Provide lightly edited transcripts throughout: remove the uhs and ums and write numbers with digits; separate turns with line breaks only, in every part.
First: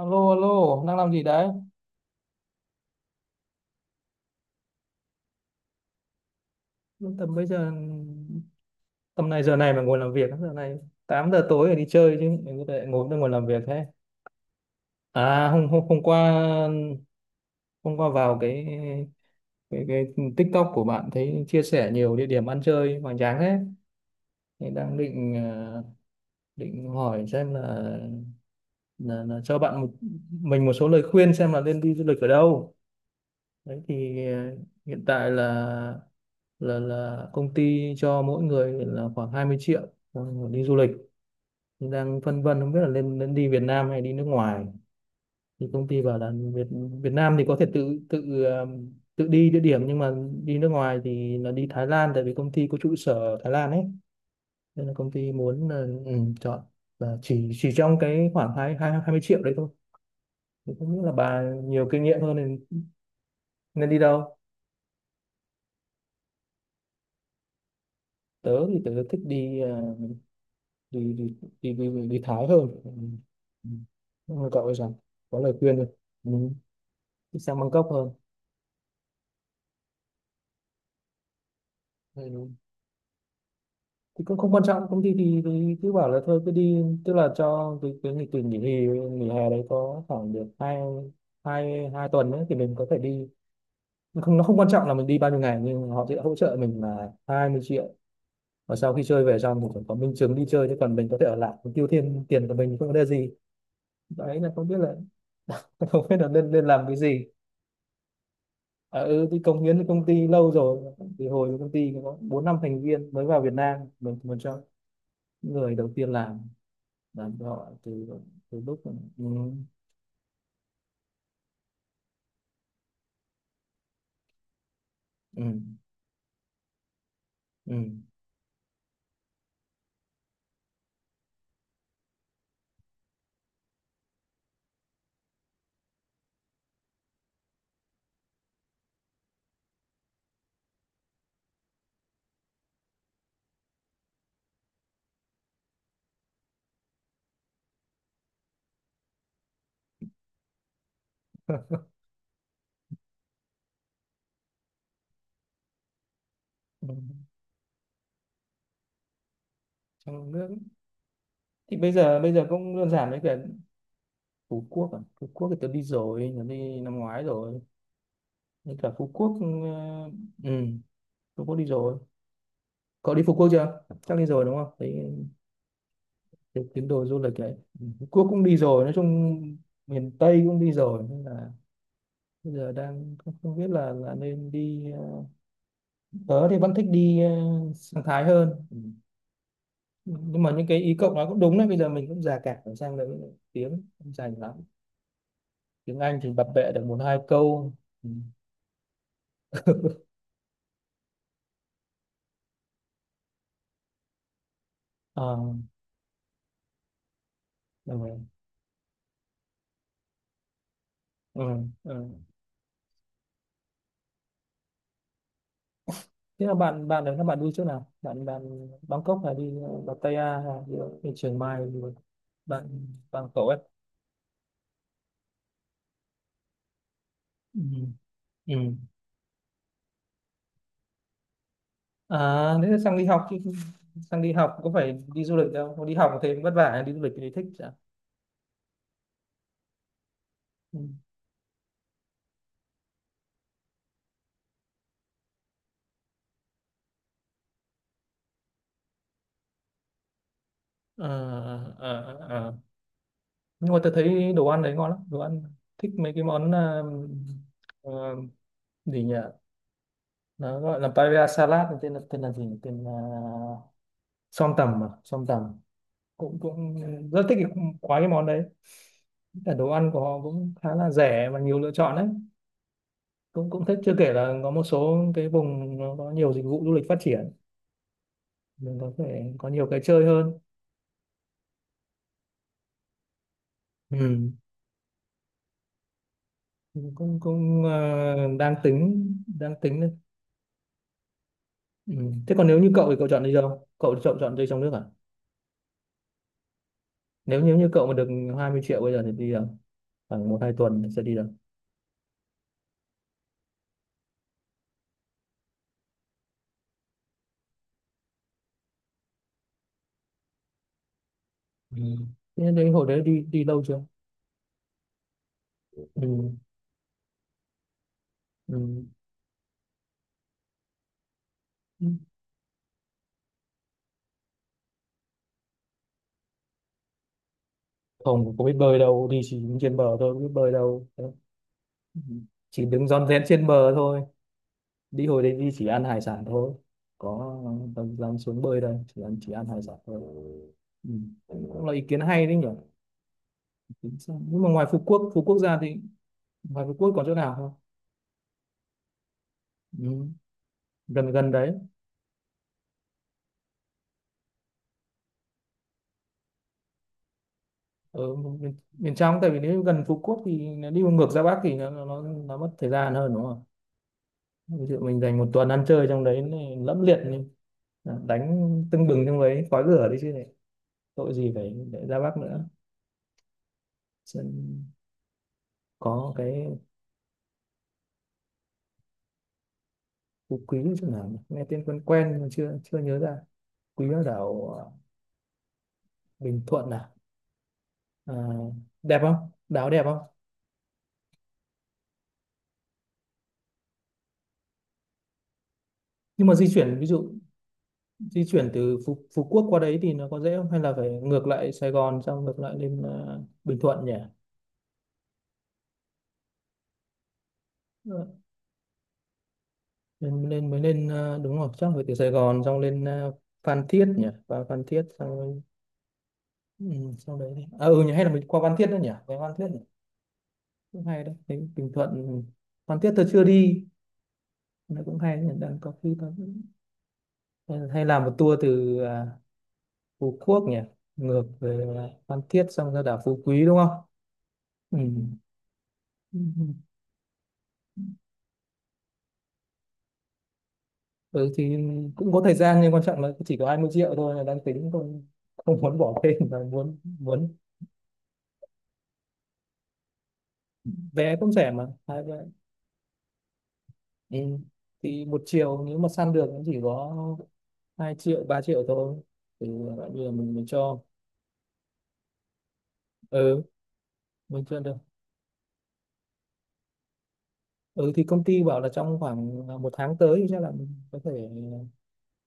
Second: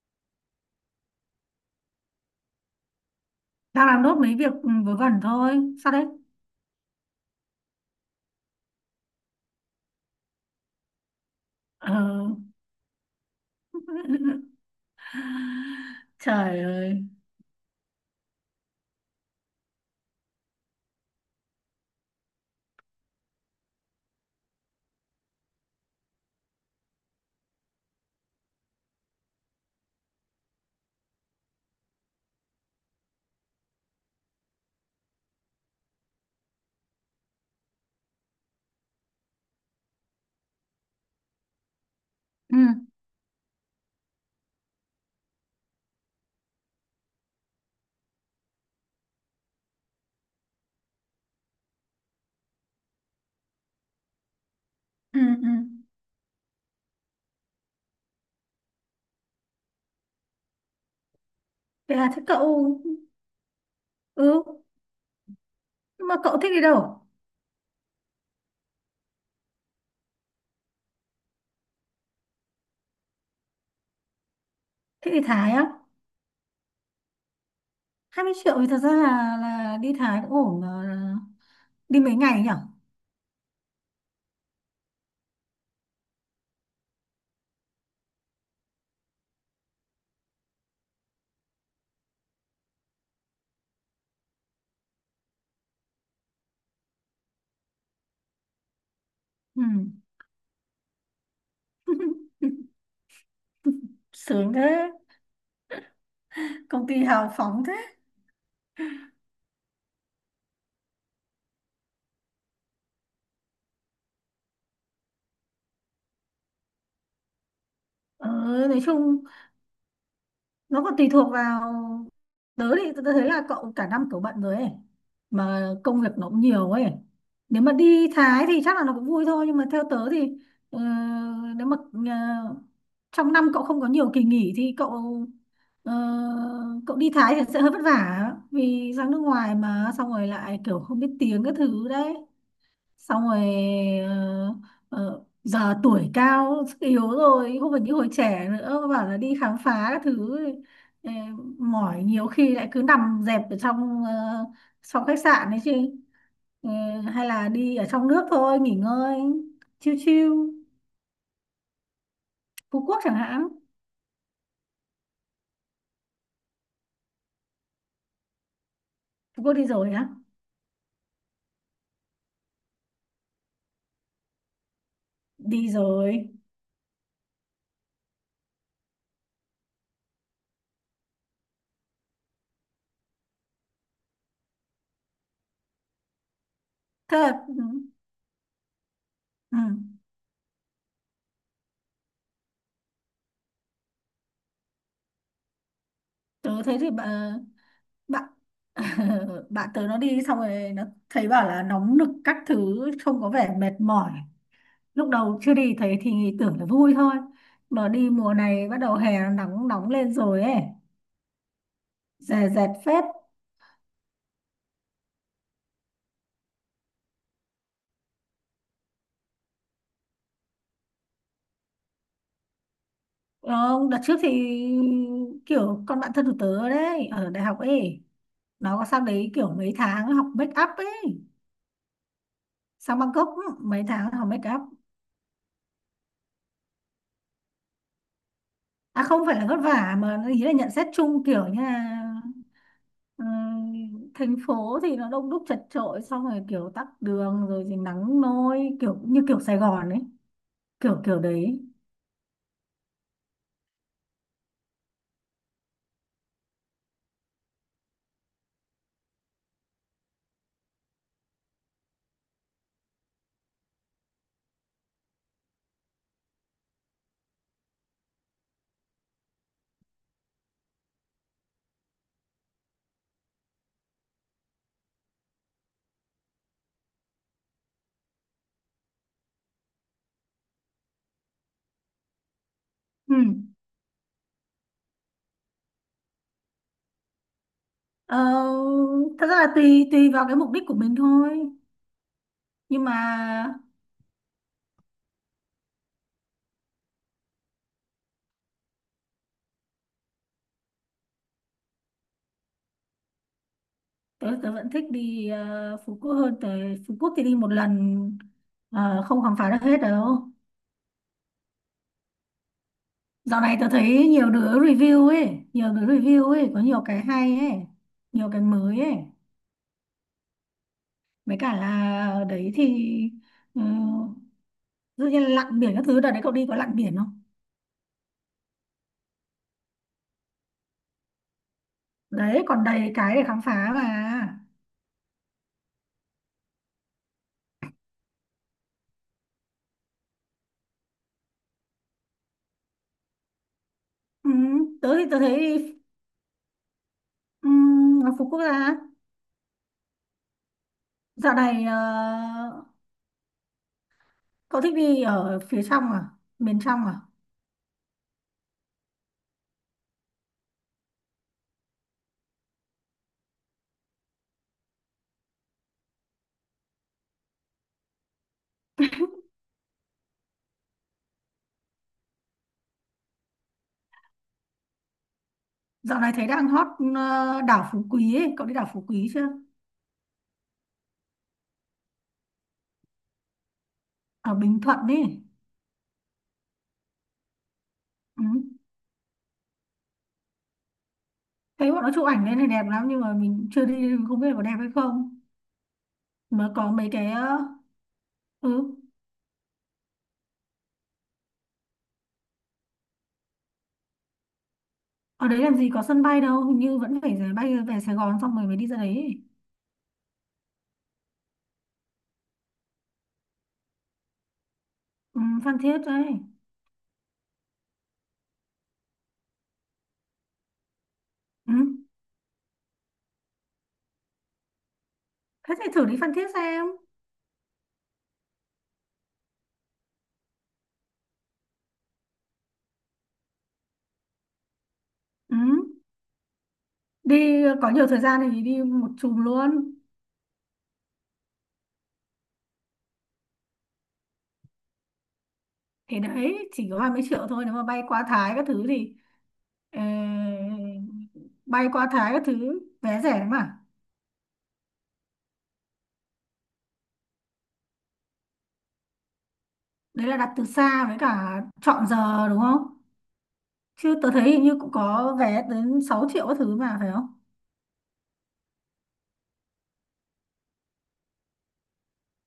Alo, alo, đang làm gì đấy?
Đang làm nốt mấy việc vớ vẩn thôi. Sao đấy?
Tầm bây giờ, tầm này giờ này mà ngồi làm việc, giờ này 8 giờ tối rồi đi
Ờ.
chơi chứ, mình có thể ngồi đây ngồi làm việc thế. À, hôm, hôm, hôm qua,
Trời ơi.
hôm qua vào cái TikTok của bạn thấy chia sẻ nhiều địa điểm ăn chơi hoành tráng thế. Thì đang định hỏi xem là mình một số lời khuyên xem là nên đi du lịch ở đâu. Đấy thì hiện tại là công ty cho mỗi người là khoảng 20 triệu ờ, đi du lịch, đang phân
Ừ,
vân không biết là nên nên đi Việt Nam hay đi nước ngoài. Thì công ty bảo là Việt Việt Nam thì có thể tự tự ờ, tự đi địa điểm, nhưng mà đi nước ngoài thì là đi Thái Lan, tại vì công ty có trụ sở ở Thái Lan ấy, nên là công
ừ,
ty
ừ.
muốn là, ừ, chọn, và chỉ trong cái khoảng hai hai hai mươi triệu đấy thôi. Thì không biết là bà nhiều
Thế
kinh
là
nghiệm
thế
hơn
cậu?
nên nên đi đâu.
Ừ, nhưng mà cậu thích đi đâu?
Tớ thì tớ thích đi ờ, đi đi đi đi, đi Thái hơn. Ừ. Ừ. Nhưng mà cậu ấy rằng
Thích đi
có
Thái
lời
á?
khuyên rồi. Ừ, đi sang Bangkok hơn.
20 triệu thì thật ra là đi Thái cũng ổn mà. Đi mấy
Ừ,
ngày nhỉ?
đúng. Thì cũng không quan trọng, công ty thì cứ bảo là thôi cứ đi, tức là cho cái nghỉ hè đấy có khoảng được hai hai hai tuần nữa thì mình có thể đi. Nó không quan trọng là mình đi bao nhiêu ngày, nhưng họ sẽ hỗ trợ mình là 20 triệu, và sau khi chơi về xong
Ừ.
thì phải có minh chứng đi chơi, chứ còn mình có thể ở lại mình tiêu thêm tiền của mình không có vấn đề gì. Đấy là
Sướng
không biết
thế.
là không biết là nên nên làm
Công
cái
ty
gì.
hào phóng thế.
Tôi cống hiến cho công ty lâu rồi, thì hồi công ty có bốn năm thành viên mới vào Việt Nam mình một cho người đầu tiên làm cho họ từ
Ừ.
từ lúc.
Nói
Ừ,
chung nó còn tùy thuộc vào. Tớ thì tớ thấy là cậu cả năm cậu bận rồi ấy,
ừ,
mà công việc nó cũng nhiều ấy. Nếu mà
ừ,
đi Thái thì chắc là nó cũng vui thôi, nhưng mà theo tớ thì ờ, nếu mà ờ, trong năm cậu không có nhiều kỳ nghỉ thì cậu ờ, cậu đi Thái thì sẽ hơi vất vả, vì sang nước ngoài mà xong rồi lại kiểu không biết tiếng các thứ đấy, xong rồi ờ, giờ tuổi cao sức yếu rồi không phải như hồi trẻ nữa bảo là đi khám phá các thứ, ờ, mỏi nhiều khi lại cứ nằm dẹp ở trong trong khách sạn đấy chứ. Ờ,
ừ,
hay là đi ở trong nước thôi nghỉ ngơi, chiêu
trong nước
chiêu.
ấy. Thì bây giờ cũng
Phú
đơn
Quốc
giản
chẳng
với cả
hạn.
Phú Quốc à. Phú Quốc thì tôi đi năm ngoái rồi. Với cả Phú Quốc,
Phú
ừ,
Quốc đi rồi á?
ừ, Phú Quốc đi rồi. Cậu đi Phú Quốc chưa? Chắc đi rồi đúng không thấy,
Đi rồi.
cái tín đồ du lịch đấy. Ừ, Phú Quốc cũng đi rồi, nói chung miền Tây cũng đi rồi, nên là bây giờ đang không không biết là nên đi tớ thì vẫn thích
Thế
đi
là. Ừ,
sang Thái hơn. Ừ.
ừ.
Nhưng mà những cái ý cậu nói cũng đúng đấy, bây giờ mình cũng già cả rồi, sang đấy tiếng không dành lắm, tiếng Anh thì bập
Tớ
bẹ
thấy
được
thì
một hai câu. Ừ.
bạn bạn tớ nó đi xong rồi nó thấy bảo là nóng nực các thứ, trông có vẻ mệt mỏi. Lúc
À,
đầu chưa đi thấy thì tưởng là vui thôi, mà đi
ừ.
mùa này bắt đầu hè nó nóng nóng lên rồi ấy.
Ừ. Ừ.
Dè dẹt phết.
Thế là bạn bạn đấy các bạn đi chỗ nào? Bạn bạn Bangkok hay đi Pattaya hay đi Chiang Mai đi? Bạn bạn cậu ấy.
Ờ, đợt trước thì kiểu con bạn thân của tớ đấy ở đại học
Ừ.
ấy,
Ừ.
nó có sang đấy kiểu mấy tháng học make up ấy.
À, nếu sang
Sang
đi học
Bangkok
chứ.
mấy tháng
Sang
học
đi
make
học
up.
có phải đi du lịch đâu, không đi học thì vất vả, đi du lịch thì thích chứ.
À, không phải là vất vả mà ý là nhận
Ừ.
xét chung kiểu như là, Ờ, thành phố thì nó đông đúc chật chội, xong rồi kiểu tắc đường, rồi thì nắng nôi kiểu như kiểu Sài Gòn ấy, kiểu
Ờ,
kiểu đấy.
ờ, ờ. Nhưng mà tôi thấy đồ ăn đấy ngon lắm. Đồ ăn, thích mấy cái món ờ, gì nhỉ, nó gọi là paella salad, tên là gì nhỉ? Tên là som tầm, à som tầm. Cũng cũng rất thích quá cái món đấy. Cả đồ ăn của họ cũng khá là rẻ và nhiều lựa chọn đấy, cũng cũng thích. Chưa kể là có một số cái vùng nó có nhiều dịch vụ du lịch phát triển, mình có thể có nhiều cái chơi hơn.
Ừ.
Ừ. cũng cũng ờ, đang
ờ,
tính
Thật ra là
đang
tùy
tính
tùy vào cái mục đích của mình thôi.
Ừ. Thế còn nếu như
Nhưng
cậu
mà
thì cậu chọn đi đâu? Cậu chọn chọn chơi trong nước à? Nếu nếu như cậu mà được 20 triệu bây giờ thì đi đâu? Khoảng một hai tuần sẽ đi đâu?
tớ tớ vẫn thích đi Phú Quốc hơn. Tới Phú Quốc thì đi một lần, không khám phá được hết đâu.
Ừ. Thế đấy hồi đấy đi
Dạo
đi
này
đâu
tớ
chưa?
thấy nhiều đứa review ấy, nhiều đứa review
Ừ.
ấy có nhiều cái hay ấy, nhiều cái mới
Ừ.
ấy. Mấy cả là ở đấy thì ờ, dụ như lặn biển các thứ, đợt đấy cậu đi có lặn biển không?
Không có biết bơi đâu, đi chỉ đứng trên bờ thôi, không biết bơi đâu. Thế. Ừ.
Đấy còn
Chỉ đứng
đầy
rón
cái để
rén
khám
trên
phá
bờ
mà.
thôi. Đi hồi đấy đi chỉ ăn hải sản thôi. Có dám dám xuống bơi đây, chỉ ăn hải sản thôi. Ừ. Cũng là ý kiến hay đấy nhỉ? Tính sao?
Ừ,
Nhưng mà ngoài Phú
tớ thì
Quốc,
tớ
Phú
thấy
Quốc ra
đi.
thì ngoài Phú Quốc còn chỗ nào
ừ,
không?
Ngắm phố quốc gia.
Ừ, gần gần
Dạo
đấy.
này cậu thích đi ở phía trong à? Miền trong à?
Ở miền trong, tại vì nếu gần Phú Quốc thì nó đi ngược ra Bắc thì nó mất thời gian hơn đúng không? Ví dụ mình dành 1 tuần ăn chơi trong đấy này, lẫm liệt này, đánh tưng bừng trong đấy khói lửa đấy chứ này, tội gì phải để ra Bắc nữa. Sơn
Dạo
có
này thấy đang
cái
hot đảo Phú Quý ấy. Cậu đi đảo Phú Quý chưa?
Phú Quý chỗ nào nhỉ? Nghe tên quen quen mà chưa chưa nhớ ra. Quý ở
Ở Bình
đảo
Thuận ấy.
Bình Thuận à, à
Ừ.
đẹp không, đảo đẹp không?
Thấy bọn nó chụp ảnh lên này đẹp lắm, nhưng mà mình chưa đi nên không biết là có đẹp hay không.
Nhưng mà
Mà
di
có
chuyển ví
mấy cái
dụ, di chuyển
ừ,
từ Phú Quốc qua đấy thì nó có dễ không, hay là phải ngược lại Sài Gòn xong ngược lại lên Bình Thuận nhỉ.
ở đấy làm gì có sân bay đâu, hình như vẫn phải rẽ bay về Sài
Ờ,
Gòn xong rồi mới đi ra đấy.
lên lên mới lên ờ, đúng rồi, chắc phải từ Sài Gòn xong lên Phan Thiết nhỉ, và Phan Thiết xong
Ừ,
rồi-
Phan Thiết đấy.
ừ, sau đấy đi. À, ừ nhỉ, hay là mình qua Phan Thiết nữa nhỉ, về Phan Thiết nhỉ? Cũng hay đấy. Thấy
Ừ.
Bình Thuận, ừ, Phan Thiết tôi chưa đi, nó cũng hay đấy nhỉ,
Thế
đang
thì
có
thử
khi
đi
có
Phan Thiết xem.
hay hay làm một tour từ Phú Quốc nhỉ, ngược về Phan Thiết xong ra đảo Phú Quý đúng không?
Ừ.
Ừ.
Đi có nhiều thời gian thì đi một chùm luôn.
Ừ thì cũng có thời gian, nhưng quan trọng là chỉ có 20 triệu thôi là đang tính không, không muốn bỏ
Thì
thêm, và
đấy chỉ
muốn
có hai mấy triệu
muốn
thôi, nếu mà bay qua Thái các thứ thì ờ,
vé cũng rẻ mà
bay qua
hai
Thái
vé.
các thứ vé rẻ mà.
Ừ. Thì một chiều nếu mà săn được cũng chỉ có 2 triệu 3 triệu thôi, thì bây
Đấy
giờ
là đặt
mình
từ
mình cho.
xa, với cả chọn giờ đúng không?
Ừ,
Chứ tớ thấy hình
mình
như
chưa
cũng
được.
có vé đến 6 triệu các thứ mà phải không?
Ừ thì công ty bảo là trong khoảng 1 tháng tới thì chắc là mình có thể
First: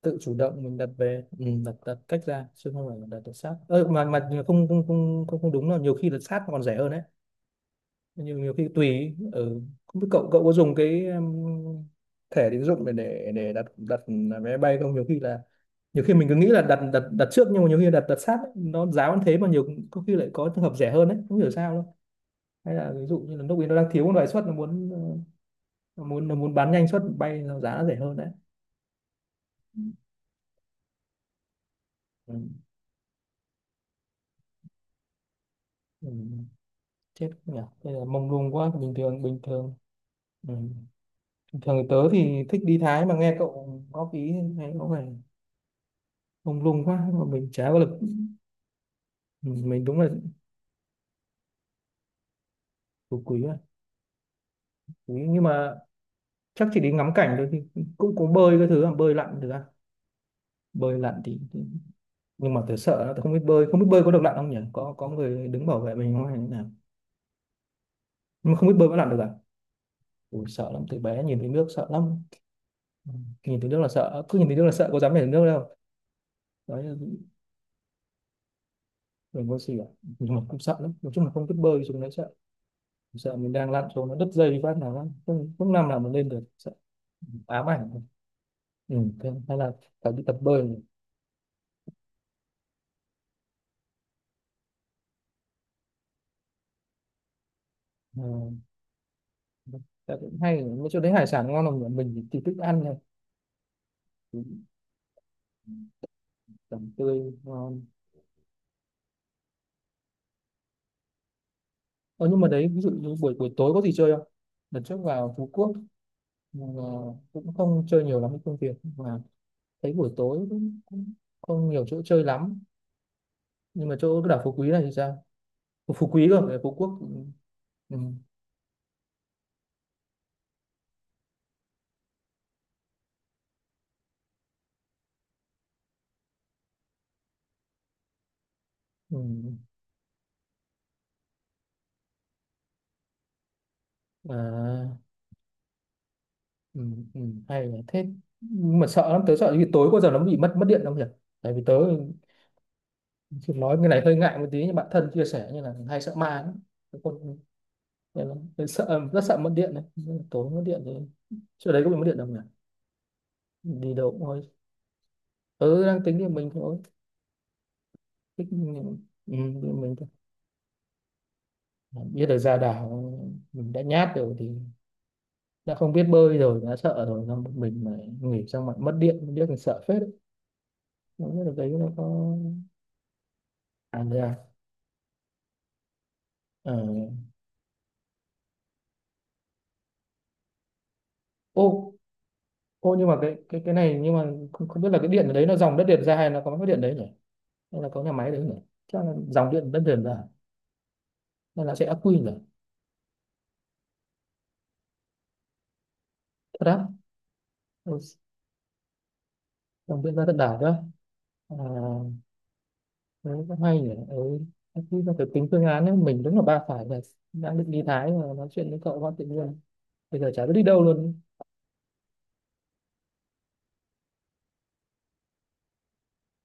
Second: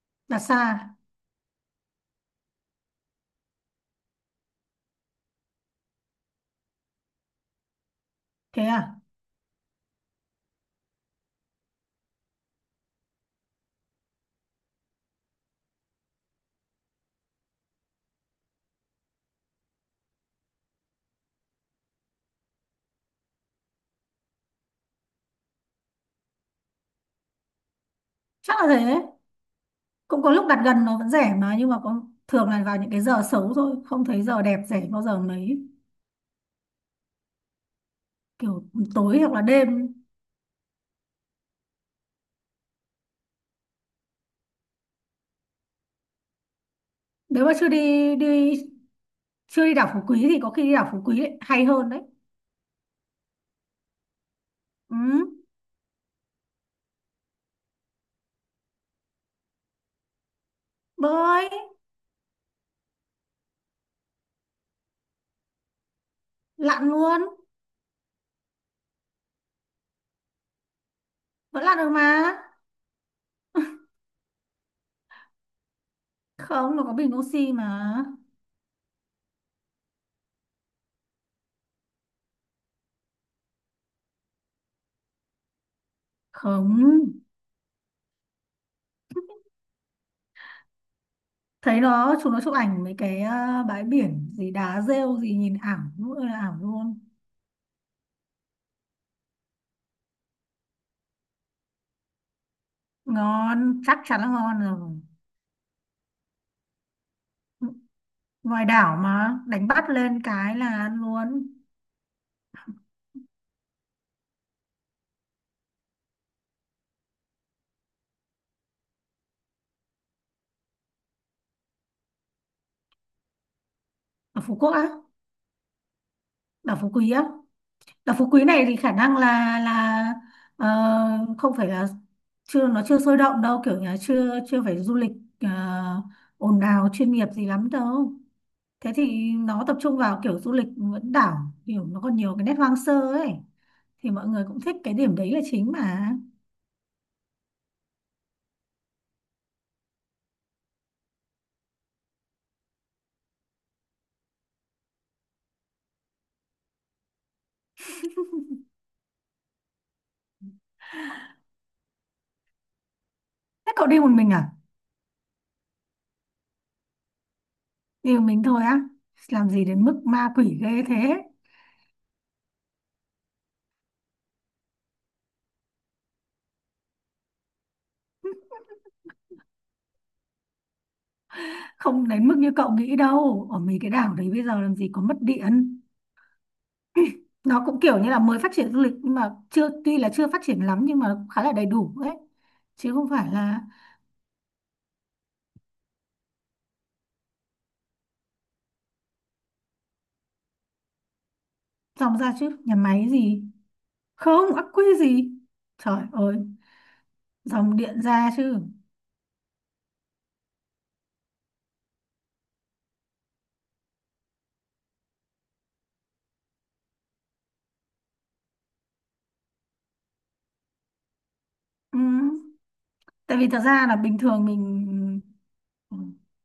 tự chủ
Đặt xa.
động mình đặt về, ừ, đặt đặt cách ra chứ không phải là đặt được sát, ơ mà không, không, không, không, không, đúng là nhiều khi đặt sát còn rẻ hơn đấy, nhưng nhiều
Thế
khi
à?
tùy. Ừ. Không biết cậu cậu có dùng cái thẻ tín dụng để đặt đặt vé bay không? Nhiều khi là, nhiều khi mình cứ nghĩ là đặt đặt đặt trước, nhưng mà nhiều khi đặt đặt sát ấy, nó giá vẫn thế mà nhiều có khi lại có trường hợp rẻ hơn đấy, không hiểu sao đâu. Hay là ví dụ như là lúc ấy nó đang thiếu một loại suất, nó muốn nó muốn bán nhanh suất bay nó giá nó rẻ hơn đấy.
Chắc là thế. Cũng có lúc đặt gần nó vẫn rẻ mà, nhưng mà có
Ừ.
thường là vào những cái giờ xấu thôi, không thấy giờ đẹp rẻ bao giờ mấy.
Ừ. Chết nhỉ, bây giờ mông lung
Kiểu
quá. bình
tối
thường
hoặc
bình
là
thường
đêm.
Ừ, bình thường thì tớ thì thích đi Thái, mà nghe cậu góp ý thấy có vẻ mông lung quá mà
Nếu
mình
mà chưa
chả có lực.
đi, đi
Ừ,
chưa đi
mình
đảo
đúng
Phú
là,
Quý thì có khi đi đảo Phú Quý lại hay hơn đấy.
của quý à,
Ừ.
quý, nhưng mà chắc chỉ đi ngắm cảnh thôi, thì cũng có bơi cái thứ à, bơi lặn. Thực ra bơi lặn
Bơi
thì- nhưng mà tớ sợ lắm, tớ không biết bơi, không biết bơi có được lặn không nhỉ, có người đứng bảo vệ mình không hay như thế nào,
lặn luôn.
nhưng mà không biết bơi có lặn được à? Ui, sợ lắm, từ bé nhìn thấy
Vẫn
nước
lặn
sợ
được mà.
lắm. Ừ, nhìn thấy nước là sợ, cứ nhìn thấy nước là sợ, có dám nhảy xuống nước đâu.
Không,
Đấy
nó có
là
bình oxy mà.
mình có gì cả, nhưng mà cũng sợ lắm, nói chung là không biết bơi xuống đấy sợ. Sợ mình đang lặn xuống nó đứt dây phát nào lắm không, không làm nào mà lên được, sợ
Không.
ám ảnh. Ừ, thế hay là phải đi tập bơi.
Thấy chúng nó chụp ảnh mấy cái bãi biển gì đá rêu gì nhìn ảo nữa là ảo luôn.
Ừ, dạ cũng hay, mấy chỗ đấy hải sản ngon, là mình thì thích ăn này.
Ngon chắc chắn là
Thì
ngon rồi.
tươi ngon.
Ngoài đảo mà đánh bắt lên cái là ăn luôn.
Ờ, nhưng mà đấy ví dụ như buổi buổi tối có gì chơi không? Lần trước vào Phú Quốc mà cũng không chơi nhiều lắm với công việc mà. Thấy buổi tối cũng cũng không nhiều chỗ chơi lắm. Nhưng mà chỗ cái đảo
Ở
Phú
Phú Quốc
Quý này
á?
thì sao? Ủa, Phú Quý cơ, ở Phú
Đảo Phú
Quốc, ừ,
Quý á.
ừ,
Đảo Phú Quý này thì khả năng là ờ, không phải là, chưa nó chưa sôi động đâu, kiểu nhà chưa chưa phải du lịch ờ, ồn ào chuyên nghiệp gì lắm đâu. Thế
ừ.
thì nó tập trung vào kiểu du lịch vẫn đảo, kiểu nó còn nhiều cái nét hoang sơ ấy. Thì mọi người cũng thích cái
À,
điểm đấy là chính mà.
ừ, ừ, hay là thế, nhưng mà sợ lắm, tớ sợ vì tối có giờ nó bị mất mất điện không nhỉ, tại vì tớ, chị nói cái này hơi ngại một tí nhưng bạn thân chia sẻ như là hay sợ ma lắm. Cái con, nên là sợ, rất sợ mất điện đấy. Tối mất điện rồi. Chỗ đấy có bị mất điện đâu nhỉ?
Thế cậu
Đi
đi một
đâu cũng
mình
thôi.
à?
Ừ, đang tính thì mình thôi.
Đi một mình
Thích
thôi á?
mình, ừ,
Làm gì đến
mình
mức
thôi.
ma quỷ ghê thế.
Biết được ra đảo, mình đã nhát rồi thì đã không biết bơi rồi đã sợ rồi, xong một mình mà nghỉ xong lại mất điện, biết mình sợ phết đấy. Không biết được đấy nó có,
Không đến mức như cậu nghĩ đâu, ở mấy cái
à,
đảo đấy bây
ra,
giờ làm gì có mất điện.
ờ,
Nó cũng kiểu như là mới phát triển du lịch, nhưng mà chưa tuy là chưa phát triển lắm, nhưng mà nó cũng khá là đầy
ô,
đủ đấy, chứ
ô, nhưng
không
mà
phải
cái
là.
cái cái này nhưng mà không, không biết là cái điện ở đấy nó dòng đất điện ra hay nó có mất điện đấy nhỉ? Nên là có nhà máy đấy nữa, chắc là dòng điện đất liền rồi, nên là sẽ ắc
Dòng
quy rồi.
ra chứ nhà máy gì. Không ắc quy gì. Trời ơi.
Thật á?
Dòng
Ừ,
điện ra chứ.
dòng điện ra tận đảo đó, à, đấy cũng hay nhỉ. Ừ, ắc quy là phải tính phương án ấy. Mình đúng là ba phải này, đang định đi Thái mà nói chuyện với cậu quá tự nhiên bây giờ chả biết đi đâu luôn.
Ừ. Tại vì thật ra là bình thường mình, ừ,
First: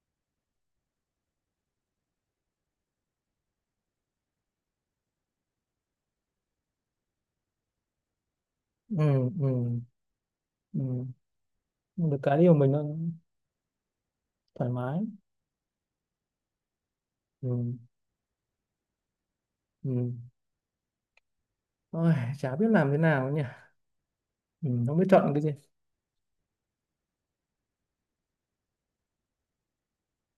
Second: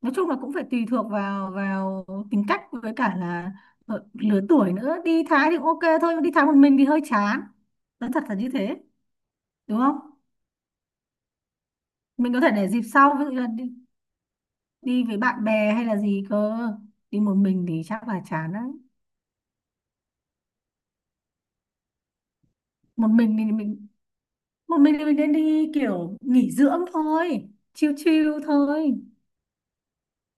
nói chung là cũng phải tùy thuộc vào vào tính cách, với cả là lứa tuổi nữa. Đi Thái thì cũng ok thôi, nhưng đi Thái một mình thì hơi chán, nói thật là như thế.
Ừ,
Đúng
ừ,
không?
ừ. Được
Mình
cái
có thể
điều
để
mình nó
dịp sau, ví dụ như là đi
thoải
đi
mái.
với bạn bè hay là gì cơ. Đi một
Ừ,
mình thì chắc là chán lắm.
ừ. Ôi, chả biết làm thế
một
nào
mình
nhỉ.
thì mình
Ừ,
Một mình
không biết
thì mình
chọn
nên
cái gì.
đi kiểu nghỉ dưỡng thôi, chill chill thôi.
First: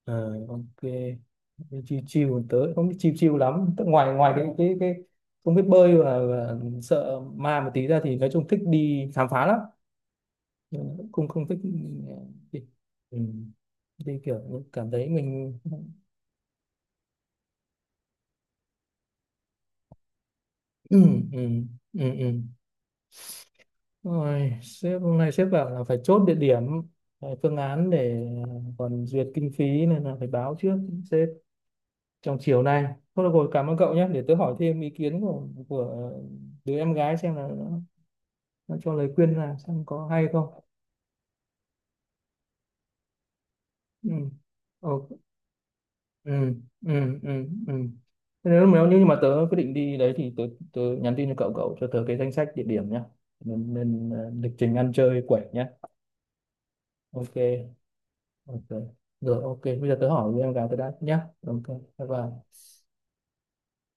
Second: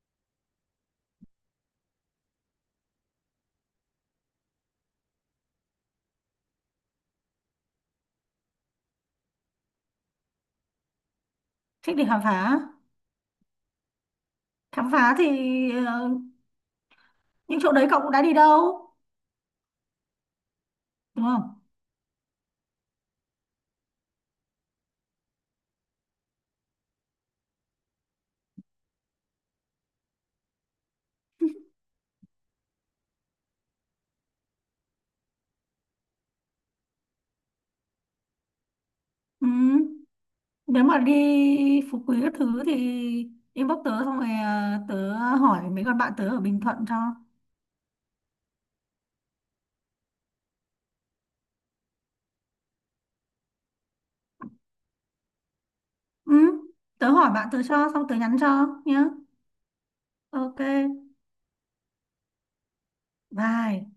Ờ, ok. Đi chiêu chiêu tớ không biết chiêu chiêu lắm, tức ngoài ngoài cái không biết bơi và sợ ma một tí ra thì nói chung thích đi khám phá lắm. Nhưng mà cũng không, không thích
Thích đi khám
đi,
phá.
ừ, đi kiểu như
Khám
cảm thấy
phá thì
mình,
ờ, những chỗ đấy cậu cũng đã đi đâu,
ừ,
đúng
ừ,
không?
ừ, ừ. Ừ. Rồi, sếp hôm nay sếp bảo là phải chốt địa điểm, phải phương án để còn duyệt kinh phí, nên là phải báo trước sếp trong chiều nay. Thôi được rồi, cảm ơn cậu nhé, để tớ hỏi thêm ý kiến của đứa em gái xem là nó cho lời khuyên
Ừ.
là xem có hay không.
Nếu mà đi Phú Quý các thứ thì inbox tớ,
Ừ.
xong rồi
Ừ,
tớ hỏi mấy con bạn tớ
ừ,
ở Bình Thuận
ừ,
cho.
ừ, ừ, ừ. Thế nếu nếu như mà tớ quyết định đi đấy thì tớ, tớ nhắn tin cho cậu, cậu cho tớ cái danh sách địa điểm nhá, nên, nên lịch trình ăn chơi quẩy nhá.
Ừ. Tớ hỏi
Ok.
bạn tớ cho xong tớ nhắn cho
Ok.
nhá.
Rồi, ok, bây giờ tớ hỏi em
Ok.
gái tớ đã nhá. Ok. Bye bye.
Bye.